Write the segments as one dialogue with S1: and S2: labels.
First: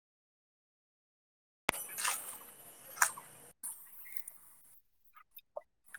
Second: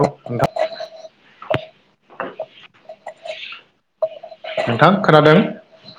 S1: औ नोंथां । नोंथां खोनादों?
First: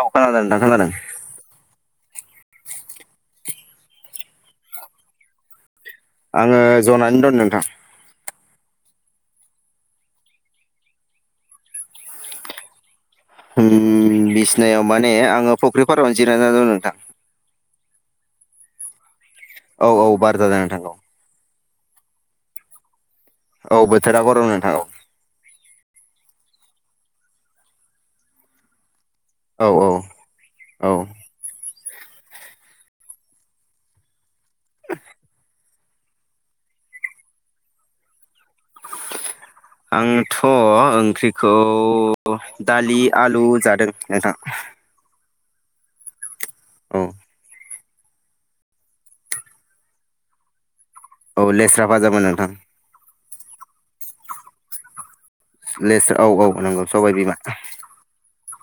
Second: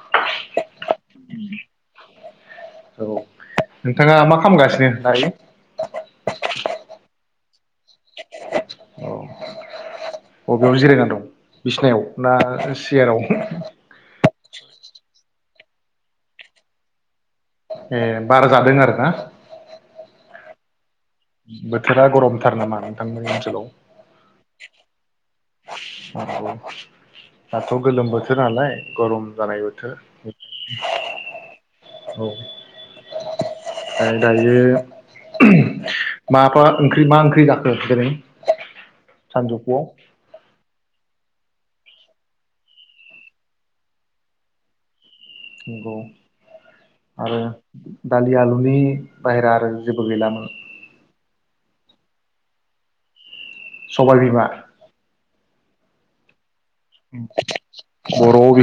S2: औ खोनादों नोंथां खोनादों ।
S1: औ नोंथाङा मा खालामगासिनो दायो?
S2: आङो जनानै द नोंथां
S1: अबेयाव जिरायनानै दं बिसिनायाव ना सियाराव?
S2: उम बिसिनायाव माने आङो फख्रिफारावनो जिराय दं नोंथां
S1: ए बार जादों आरोना
S2: औ औ बार जादों नोंथां औ
S1: बोथोरा गरमथार नामा? नोंथांमोननि ओनसोलाव
S2: औ बोथोरा गरम नोंथां औ
S1: [inaudible] दाथ गोलोम बोथोर नालाय गरम जानाय
S2: औ
S1: बोथोर
S2: औ
S1: औ [inaudible] दायो ओहोम माबा ओंख्रि मा ओंख्रि जाखो दिनै सानजुफुआव
S2: थ ओंख्रिखौ दालि आलु जादों नोंथां
S1: नंगौ
S2: औ
S1: आरो दालि आलुनि बाहेरा आरो जेबो गैलामोन?
S2: औ लेस्रा फाजामोन नोंथां
S1: सबाय बिमा
S2: लेस औ औ नांगौ सबाय बिमा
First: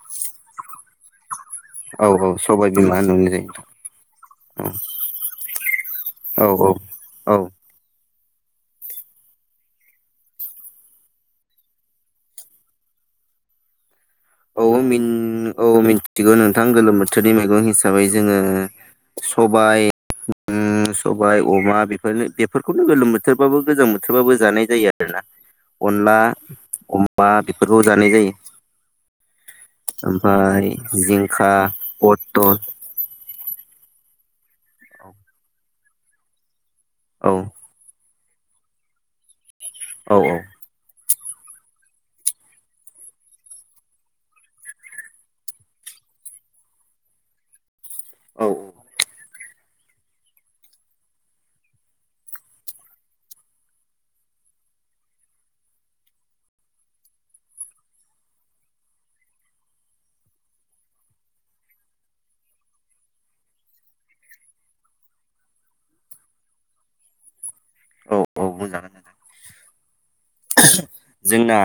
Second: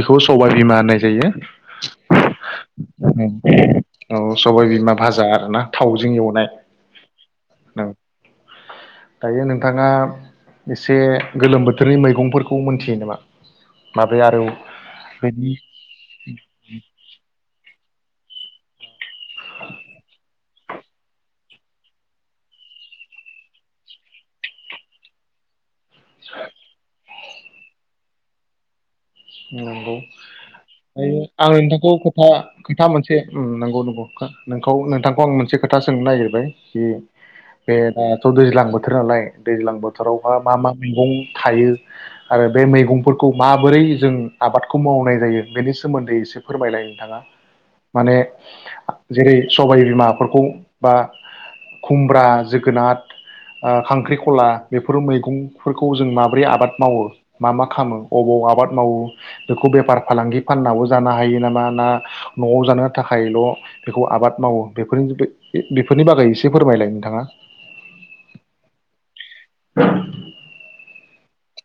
S1: खौ सबाय बिमा होननाय जायो
S2: औ औ सबाय बिमा होननानै जायो नोंथां
S1: औ सबाय बिमा भाजा आरोना थावजों एवनाय औ दायो नोंथाङा एसे गोलोम बोथोरनि मैगंफोरखौ मोनथियो नामा माबाया आरो
S2: औ मिन
S1: बेनि
S2: औ मिनथिगौ नोंथां गोलोम बोथोरनि मैगं सो हिसाबै जोङो सबाय उम सबाय अमा बेफोरनो बेफोरखौनो गोलोम बोथोरबाबो गोजां बोथोरबाबो जानाय जायो आरो ना अनला अम बा बेफोरखौ जानाय जायो ।
S1: नंगौ ओय आं
S2: जिंखा
S1: नोंथांखौ खोथा
S2: पटल
S1: खोथा मोनसे उम नंगौ नंगौ नोंखौ नोंथांखौ आं मोनसे खोथा सोंनो नागिरबाय
S2: औ
S1: [unintelligible] दैज्लां बोथोर नालाय दैज्लां
S2: औ
S1: बोथोरावहा मा मा मैगं थायो आरो बे मैगंफोरखौ माबोरै जों आबादखौ मावनाय जायो बेनि सोमोन्दै एसे फोरमायलाय नोंथाङा माने
S2: औ
S1: जेरै सबाय बिमाफोरखौ बा खुमब्रा जोगोनार ओ खांख्रिखला बेफोर मैगंफोरखौ जों माबोरै आबाद मावो मा मा खालामो अबाव आबाद मावो बेखौ बेफार फालांगि फाननाबो जानो हायो नामा ना नआव जानो थाखायल बेखौ आबाद मावो बेफोरनि जुदि बेफोरनि बागै एसे फोरमायलाय नोंथाङा
S2: औ औ बुंजागोन नोंथां
S1: [inaudible]
S2: जोंना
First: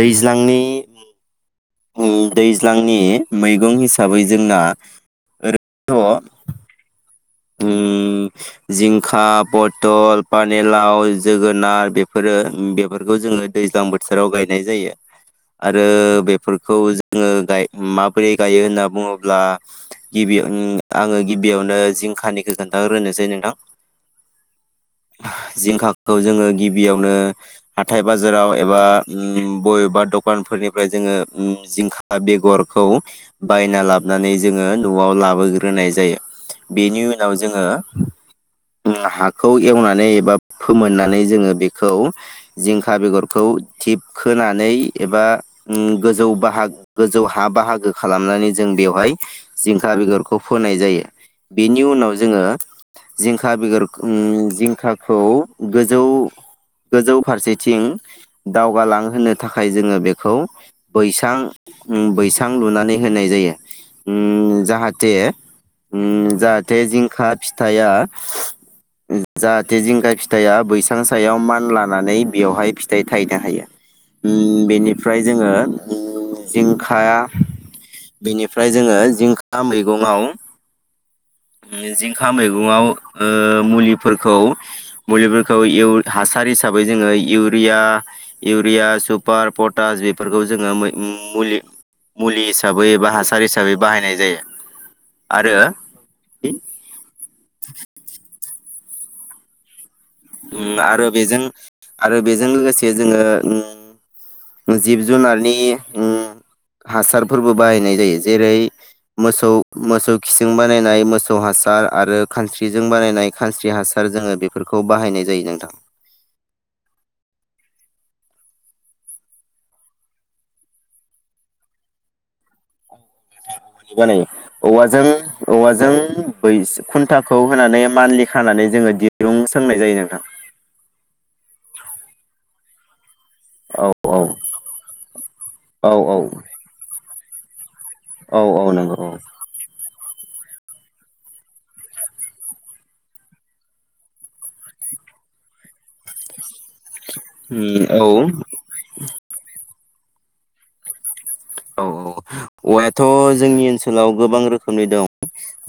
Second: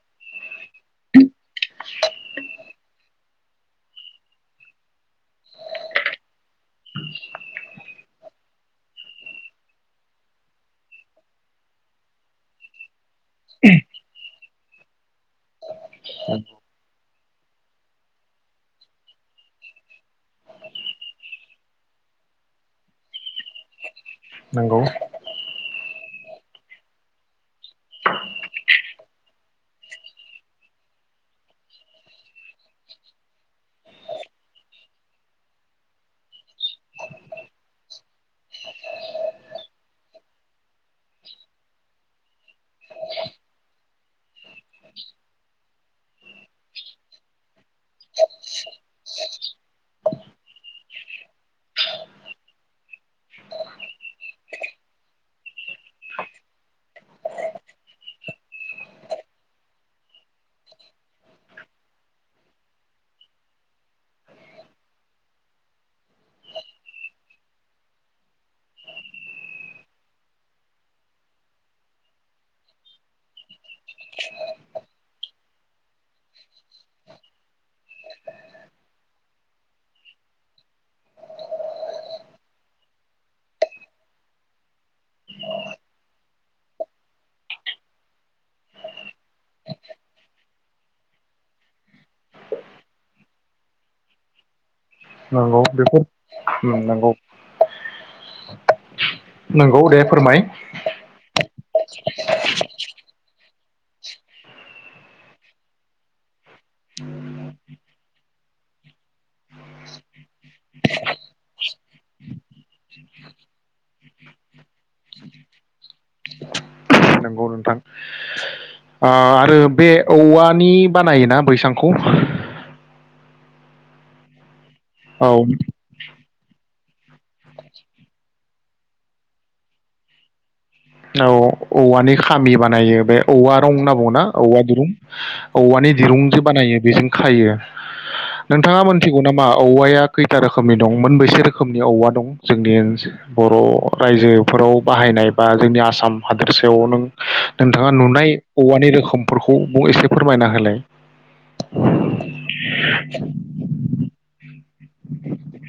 S2: दैज्लांनि उम दैज्लांनि मैगं हिसाबै जोंना ओरैनोथ उम जिंखा बथल पानिलाव जोगोनार बेफोरो बेफोर खौ जोङो दैज्लां बोथोराव गाय नाय जायो। आरो बेफोरखौ जों आङो गाय माबोरै गायो होनना बुङोब्ला गिबि ओम आङो गिबियावनो जिं खानिखौ खोनथा ग्रोनोसै नोंथां
S1: नंगौ
S2: खौ जोङो गिबियावनो हाथाय बाजाराव एबा उम बबेबा दखानफोरनिफ्राय जोङो उम जिंखा बेगरखौ बायना लाबोनानै जोङो न'आव लाबोग्रोनाय जायो । बेनि उनाव जोङो उम हाखौ एवनानै एबा फोमोननानै जोङो बेखौ जिंखा बेगरखौ थिबखोनानै एबा उम गोजौ बाहाग गोजौ हा बाहागो खालामनानै जों बेवहाय जिंखा बेगरखौ फोनाय जायो । बेनि उनाव जोङो जिंखा बेगर उम जिंखाखौ गोजौ गोजौ फारसेथिं दावगालांहोनो थाखाय जोङो बेखौ बैसां उम बैसां लुनानै होनाय जायो उम जाहाथे उम जाहाथे जिंखा फिथाया जाहाथे जिंखा फिथाइया बैसां सायाव मान लानानै बेवहाय फिथाइ थायनो हायो उम बेनिफ्राय जोङो उम जिंखा बेनिफ्राय जोङो जिंखा मैगंङाव उम जिंखा मैगङाव ओ मुलिफोरखौ मुलिफोरखौ इउ हासार हिसाबै जोङो इउरिया इउरिया सुपार पटास बेफोरखौ जोङो मै उम मुलि-मुलि हिसाबै एबा हासार हिसाबै बाहायनाय जायो ।
S1: नंगौ बेफोर नंगौ
S2: [inaudible]
S1: नंगौ दे। फोरमाय
S2: उम आरो बेजों आरो बेजों लोगोसे जोङो उम जिब जुनारनि उम हासारफोरबो बाहायनाय जायो जेरै मोसौ मोसौ खिसिं बानायनाय मोसौ हासार आरो खानस्रिजों बानायनाय खानस्रि हासार जोङो बेफोरखौ बाहायनाय जायो नोंथां
S1: नंगौ नोंथां ओ आरो बे औवानि बानायोना बैसांखौ
S2: [unintelligible] बानायो
S1: औ
S2: औवाजों-औवाजों बै खुन्थाखौ होनानै मान्थलि खानानै जोङो दिरुं सोंनाय जायो नोंथां।
S1: औ औवानि खामि बानायो बे औवा रं
S2: औ
S1: होनना
S2: औ
S1: बुङा औवा दिरुं औवानि
S2: औ
S1: दिरुंजों बानायो बेजों खायो
S2: औ औ
S1: नोंथाङा
S2: नंगौ औ
S1: मोनथिगौ नामा औवाया खैथा रोखोमनि दं मोनबेसे रोखोमनि औवा दं जोंनि बर' रायजोफोराव बाहायनाय बा जोंनि आसा आसाम हादोरसोयाव नों नोंथाङा
S2: उम
S1: नुनाय औवानि रोखोमफोरखौ मुं एसे फोरमायना होलाय
S2: औ औ औवायाथ' जोंनि ओनसोलाव गोबां रोखोम दं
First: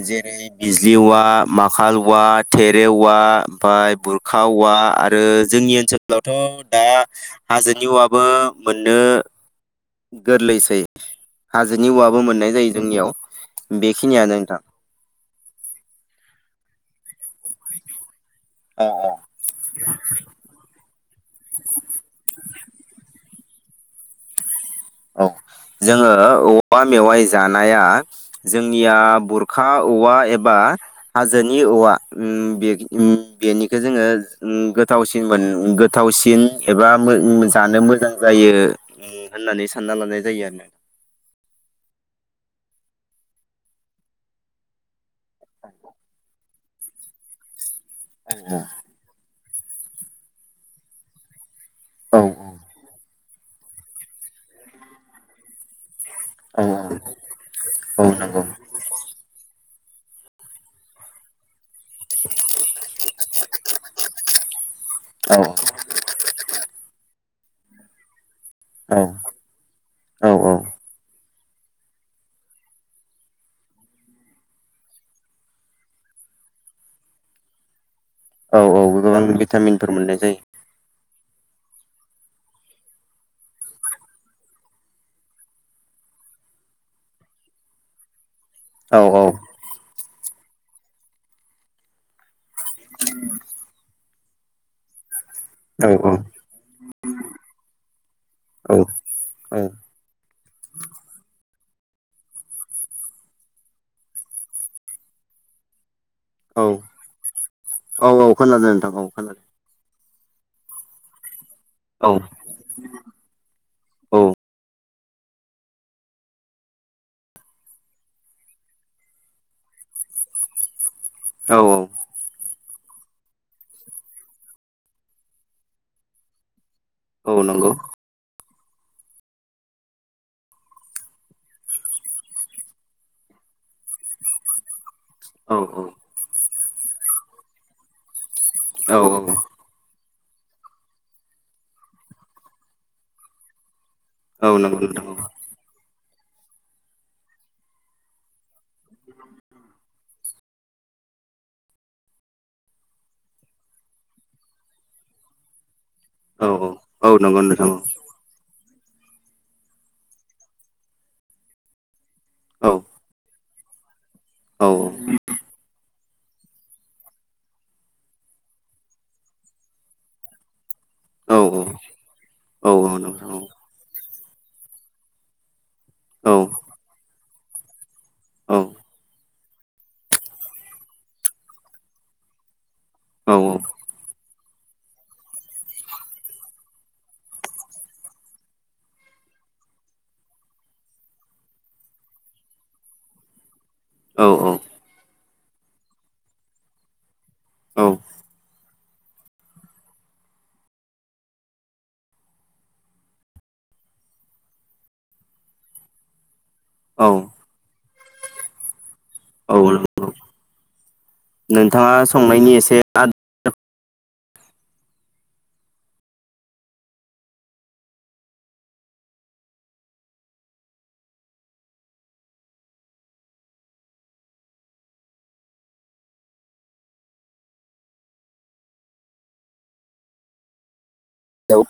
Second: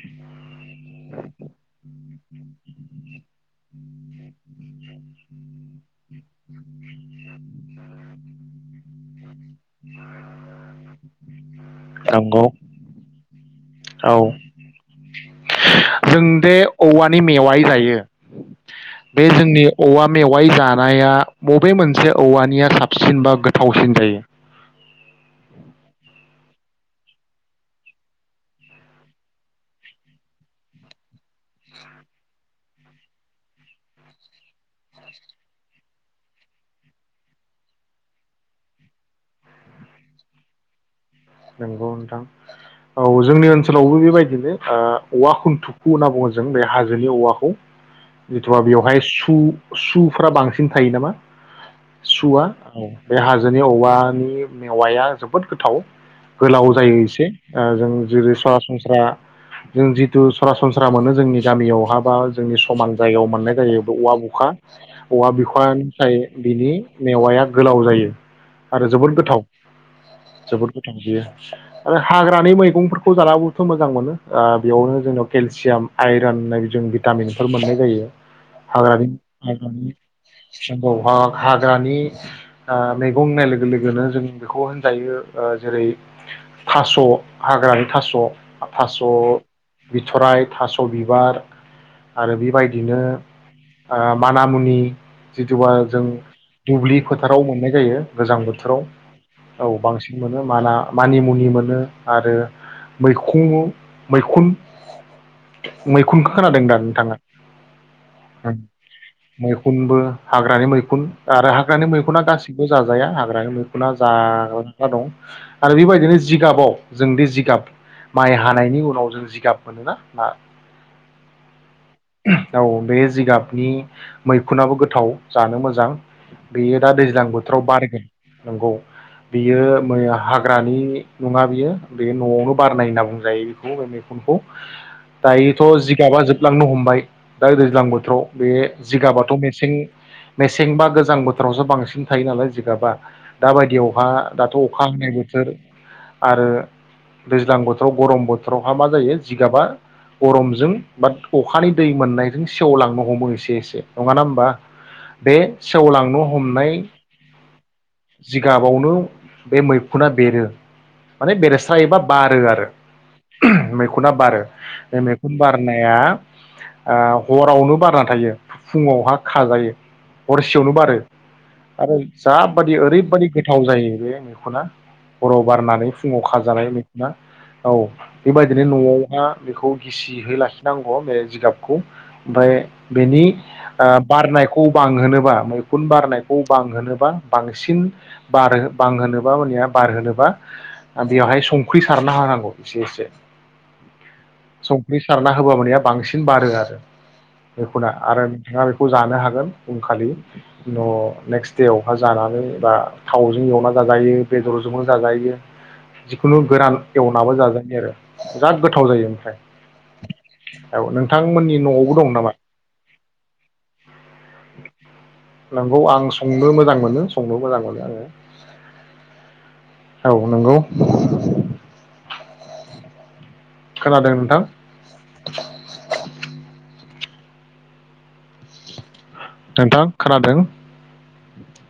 S2: जेरै जेउवा माखाल औवा थेरे औवा ओमफाय बुरखा औवा आरो जोंनि ओनसोलावथ' दा हाजोनि औवाबो मोननो गोरलैसै। बे हाजोनि औवाबो
S1: नंगौ
S2: मोननाय जायो जोंनियाव
S1: औ
S2: बेखिनियानो नोंथां।
S1: जों दे औवानि मेवाइ जायो।
S2: अ अ
S1: बे जोंनि औवा मेवाइ जानाया मबे मोनसे औवानिया साबसिन बा गो थावसिन जायो।
S2: औ जोङो औवा मेवाइ जानाया जोंनिया बुरखा औवा एबा हाजोनि औवा उम बे उम बेनिखौ जोङो उम गोथावसिन मोन गोथावसिन एबा उम जानो मोजां जायो उम होननानै सानना लानाय जायो आरो ना।
S1: नंगौ नोंथां औ जोंनि ओनसोलावबो बेबायदिनो ओ औवा खुन्थुखु होनना बुङो जों बे हाजोनि औवाखौ।
S2: औ
S1: जेथुवा बेवहाय सु सुफ्रा बांसिन थायो नामा? सुवा औ। बे हाजोनि औवानि मेवाया जोबोद गोथाव।
S2: औ
S1: गोलाव जायो एसे ओ जों
S2: औ
S1: जेरै
S2: नंगौ
S1: सरासनस्रा जों जिथु सरासनस्रा मोनो जोंनि गामियाव बहाबा जोंनि समान जायगायाव मोननाय जायो औवा बुखा औवा
S2: औ
S1: बिखवानिफ्राय बिनि मेवाया गोलाव जायो। आरो
S2: औ
S1: जोबोद गोथाव
S2: औ
S1: जोबोद गो बियो आरो हाग्रानि मैगंफोरखौ जानाबोथ मोजां मोनो आ बेयावनो जोंनाव केलसियाम आइरन होननाय भिटामिनफोर मोननाय जायो।
S2: औ औ
S1: हाग्रानि
S2: गोबां भिटामिनफोर
S1: हाग्रानि
S2: मोननाय जायो
S1: [inaudible] हाग्रानि आ मैगं होननाय लोगो लोगोनो जों बेखौ होनजायो ओ जेरै थास' हाग्रानि थास' थास'
S2: औ औ
S1: बिथराय, थास' बिबार आरो बि बायदिनो ओम मानामुनि जिथबा
S2: औ
S1: जों दुब्लि फोथाराव मोननाय जायो। गोजां
S2: औ
S1: बोथोराव औ बांसिन मोनो माना मानिमुनि मोनो आरो मैखुं मैखुन मैखुन खो
S2: औ
S1: खोनादों दा नोंथाङा?
S2: औ औ खोनादों नोंथां औ खोनादों
S1: मैखुनबो हाग्रानि मैखुन आरो हा ग्रानि
S2: औ
S1: मैखुना गासिबो जाजाया हाग्रानि मैखुना
S2: औ
S1: जाग दं आरो बे बायदिनो जिगाबाव जों दि जिगाब माइ हानायनि उनाव जों जिगाब मोनोना ना
S2: औ औ
S1: औ बे जिगाबनि मैखुनाबो गोथाव जानो मोजां बेयो दा दैज्लां
S2: औ
S1: बोथोराव
S2: नंगौ
S1: बारगोन नंगौ बियो मैया हाग्रानि नङा बियो बे नआवनो बारनाय होनना बुंजायो बेखौ बे मैखुनखौ
S2: औ
S1: दायोथ जिगाबा जोब लांनो हम बाय दा दैज्लां बोथोराव बे
S2: औ
S1: जिगाबाथ' मेसें मेसें बा गोजां बोथोरावसो बांसिन थायो नालाय जिगाबा दाबायदियाव वहा
S2: औ
S1: दाथ
S2: नंगौ
S1: अखा
S2: नोंथां
S1: हानाय बोथोर आरो दैज्लां बोथोराव गरम बोथोरावहा मा जायो जिगाबा गरमजों बा अ खानि दै मोननायजों सेवलांनो हमो एसे एसे नङा ना होमबा बे सेवलांनो
S2: औ
S1: हमनाय
S2: औ नंगौ नोंथां
S1: जिगाब बावनो बे मैखुना बेरो माने बेरेस्रा बा बारो आरो
S2: औ
S1: मैख खुना बारो
S2: औ
S1: बे मैखुन बारनाया ओ हरावनो बारना थायो फुङावहा खाजायो हरसेयावनो बारो
S2: औ
S1: आरो जाबादि
S2: औ
S1: ओरैबायदि
S2: नोंथां
S1: गोथाव जायो बे खना हराव बारनानै फुङाव
S2: औ
S1: खाजानाय मैखुना औ
S2: औ
S1: बेबायदिनो न'आवहा बेखौ गिसि‌ हो लासि‌ नांगौ अह बे जिगाबखौ ओमफाय बेनि
S2: औ
S1: ओ बारनाय खौ बांहोनोबा‌ मैखुन बारनायखौ बांहोनोबा बांसिन बारो बांहोनोबा होननाया बारहोनोबा बेयावहाय संख्रि सारना होनांगौ एसे एसे
S2: औ औ
S1: संख्रि सारना होबा माने बांसिन बारो आरो मैखुना आरो-आरोन खौ जानो हागोन उनखालि न नेकस्ट देयावहाय जानानै बा थावजों एवना जाजायो बेदरजोंनो जाजायो जिखुनु गोरान एवनाबो जाजायो आरो बिराद गोथाव जायो ओमफ्राय
S2: नंगौ
S1: औ नोंथांमोननि
S2: नोंथाङा संनायनि एसे आदब
S1: नोंखौ आं संनो मोजां मोनो औ नोंगौ खोनादों नोंथां [inaudible] नोंथां खोनादों
S2: हेलोउ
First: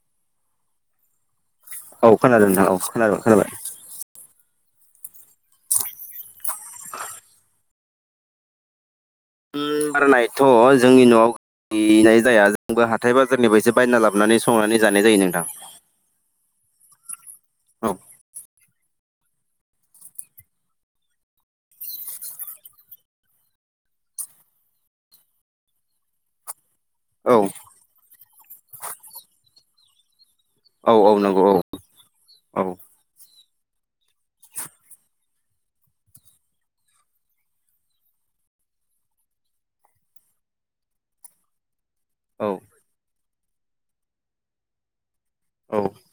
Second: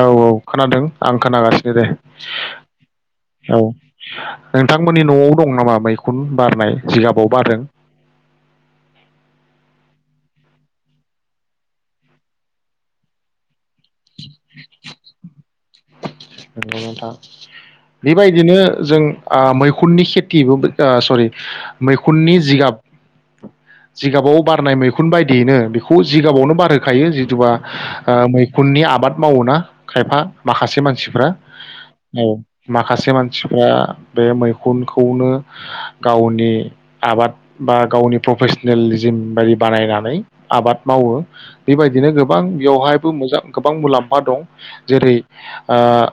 S1: औ औ खोनादों आं खोनागासिनो दे
S2: औ खोनादों नोंथां औ खोनाबाय खोनाबाय
S1: औ नोंथांमोननि नआव दं नामा मैखुन बारनाय जिगाबाव बारदों?
S2: मैखुन बारनायथ जोंनि नआव गैनाय जाया जोंबो हाथाय बाजारनिफ्रायसो बायना लाब बोनानै संनानै जानाय जायो नोंथां।
S1: नंगौ नोंथां
S2: औ
S1: बेबायदिनो जों ओ मैखुननि खेथिबो ओ सरि मैखुननि जिगाब जिगाबाव बारनाय मैखुन बायदियैनो बेखौ जिगाबावनो बारो खायो
S2: औ
S1: जिथुुबा ओ मैखुननि आबाद मावोना खायफा माखासे
S2: औ
S1: मानसि
S2: औ नंगौ
S1: औ माखासे मान मानसिफ्रा बे मैखुनखौनो गावनि आबाद बा गावनि प्रफेसनेल जिम बायदि बानायनानै आबाद मावो। बेबायदिनो गोबां
S2: औ
S1: बेवहायबो मोजां गोबां मुलाम्फा दं जेरै
S2: औ
S1: ओ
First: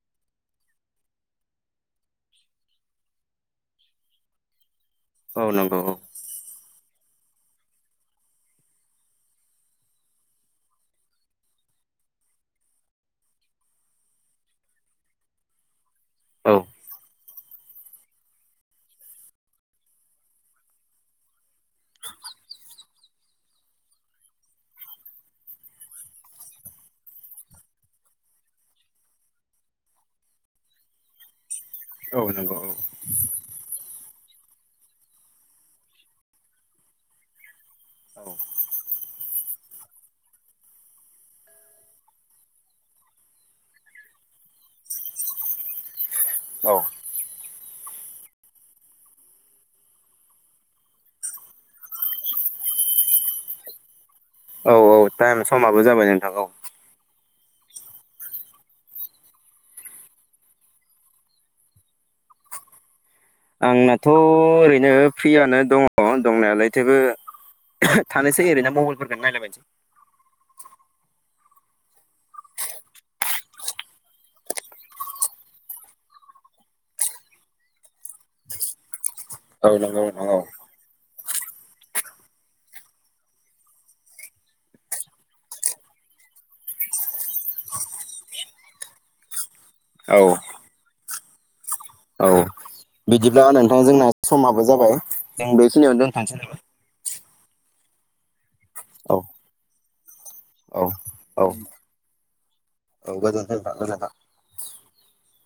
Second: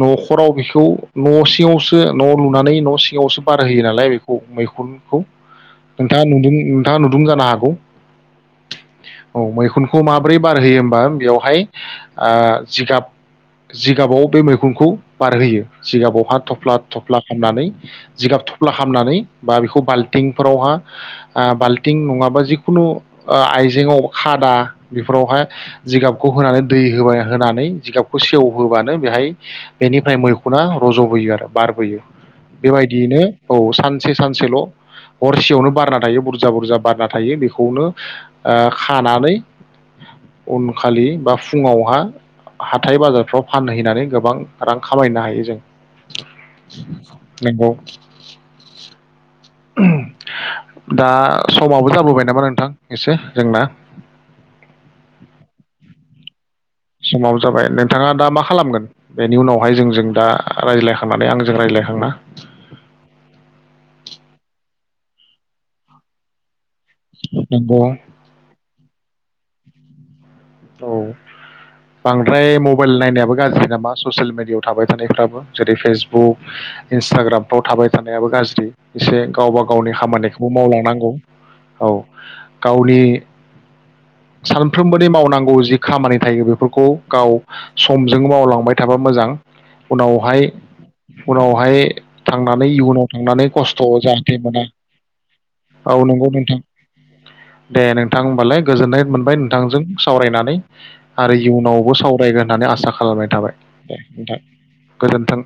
S1: नखराव बेखौ न' सिङावसो न' लुनानै न' सिङावसो बाराय होयो नालाय बेखौ मैखुन
S2: औ नंगौ
S1: नोंथाङा नुदों थाङा नुदुं जानो हागौ औ मैखुनखौ माबोरै बारहोयो होमबा बेवहाय जिगाब जिगाबाव बे मैखुनखौ बारहोयो। जिगाबावहा
S2: औ
S1: थफ्ला थफ्ला खालामनानै जिगाब थफ्ला खालामनानै बा बेखौ बाल्टिंफोरावहा बाल्थिं नङाबा जिखुनु आइजेंआव खादा बेफोरावहाय जिगाबखौ होनानै दै होबाय होनानै जिगाबखौ सेव होबानो बेहाय बेनिफ्राय मैखुना रजबोयो आरो। बारबोयो
S2: औ नंगौ औ
S1: बेबायदियैनो औ सान से सानसेल हरसेयावनो बारना थायो बुरजा बुरजा बारना थायो बेखौ खौनो खानानै उनखालि बा फुङावहा हाथाय बाजारफ्राव फानहैनानै गोबां रां खामायनो हायो जों।
S2: औ
S1: [unintelligible] नंगौ दा समाबो जाबोबाय नामा नोंथां एसे जोंना?
S2: औ-औ टाइम समाबो जाबाय नोंथां औ।
S1: समाबो जाबाय नोंथाङा दा मा खालामगोन बेनि उनावहाय जोंजों दा रायज्लायखांनानै आंजों रायज्लायखांना
S2: आंनाथ ओरैनो फ्रियानो दङ दंनायालाय थेवबो
S1: नंगौ
S2: थानोसै ओरैनो मबाइलफोरखौ नायलायबायनोसै।
S1: औ बांद्राय मबाइल नायनायाबो गाज्रि नामा ससियेल मेडियाआव थाबाय थानायफ्राबो जेरै फेसबुक इन्सटाग्रामफ्राव थाबाय थानायाबो गाज्रि। एसे गावबा
S2: औ
S1: गावनि
S2: नंगौ नंगौ
S1: खामानिखौबो मावलांनांगौ। औ गावनि सानफ्रोमबोनि मावनां गौ जि खामानि थायो बेफोरखौ गाव समजों मावलांबाय थाबा मोजां।
S2: औ
S1: उनावहाय उनावहाय
S2: औ
S1: थांनानै इयुनाव
S2: बिदिब्ला
S1: थांनानै
S2: नोंथां
S1: खस्थ'
S2: जोंना
S1: जाहाथे मोना
S2: समाबो जाबाय जों
S1: औ
S2: बेखिनियावनो
S1: नंगौ
S2: दोनथांसै
S1: नोंथां
S2: नामा?
S1: दे नोंथां होमबालाय। गोजोननाय
S2: औ
S1: मोनबाय नोंथांजों।
S2: औ
S1: आरो
S2: औ
S1: इयुनावबो सावरायगोन होननानै आसा
S2: औ
S1: खालामनाय थाबाय
S2: गोजोनथों नोंथां
S1: दे
S2: गोजोनथों
S1: नोंथां गोजोन्थों।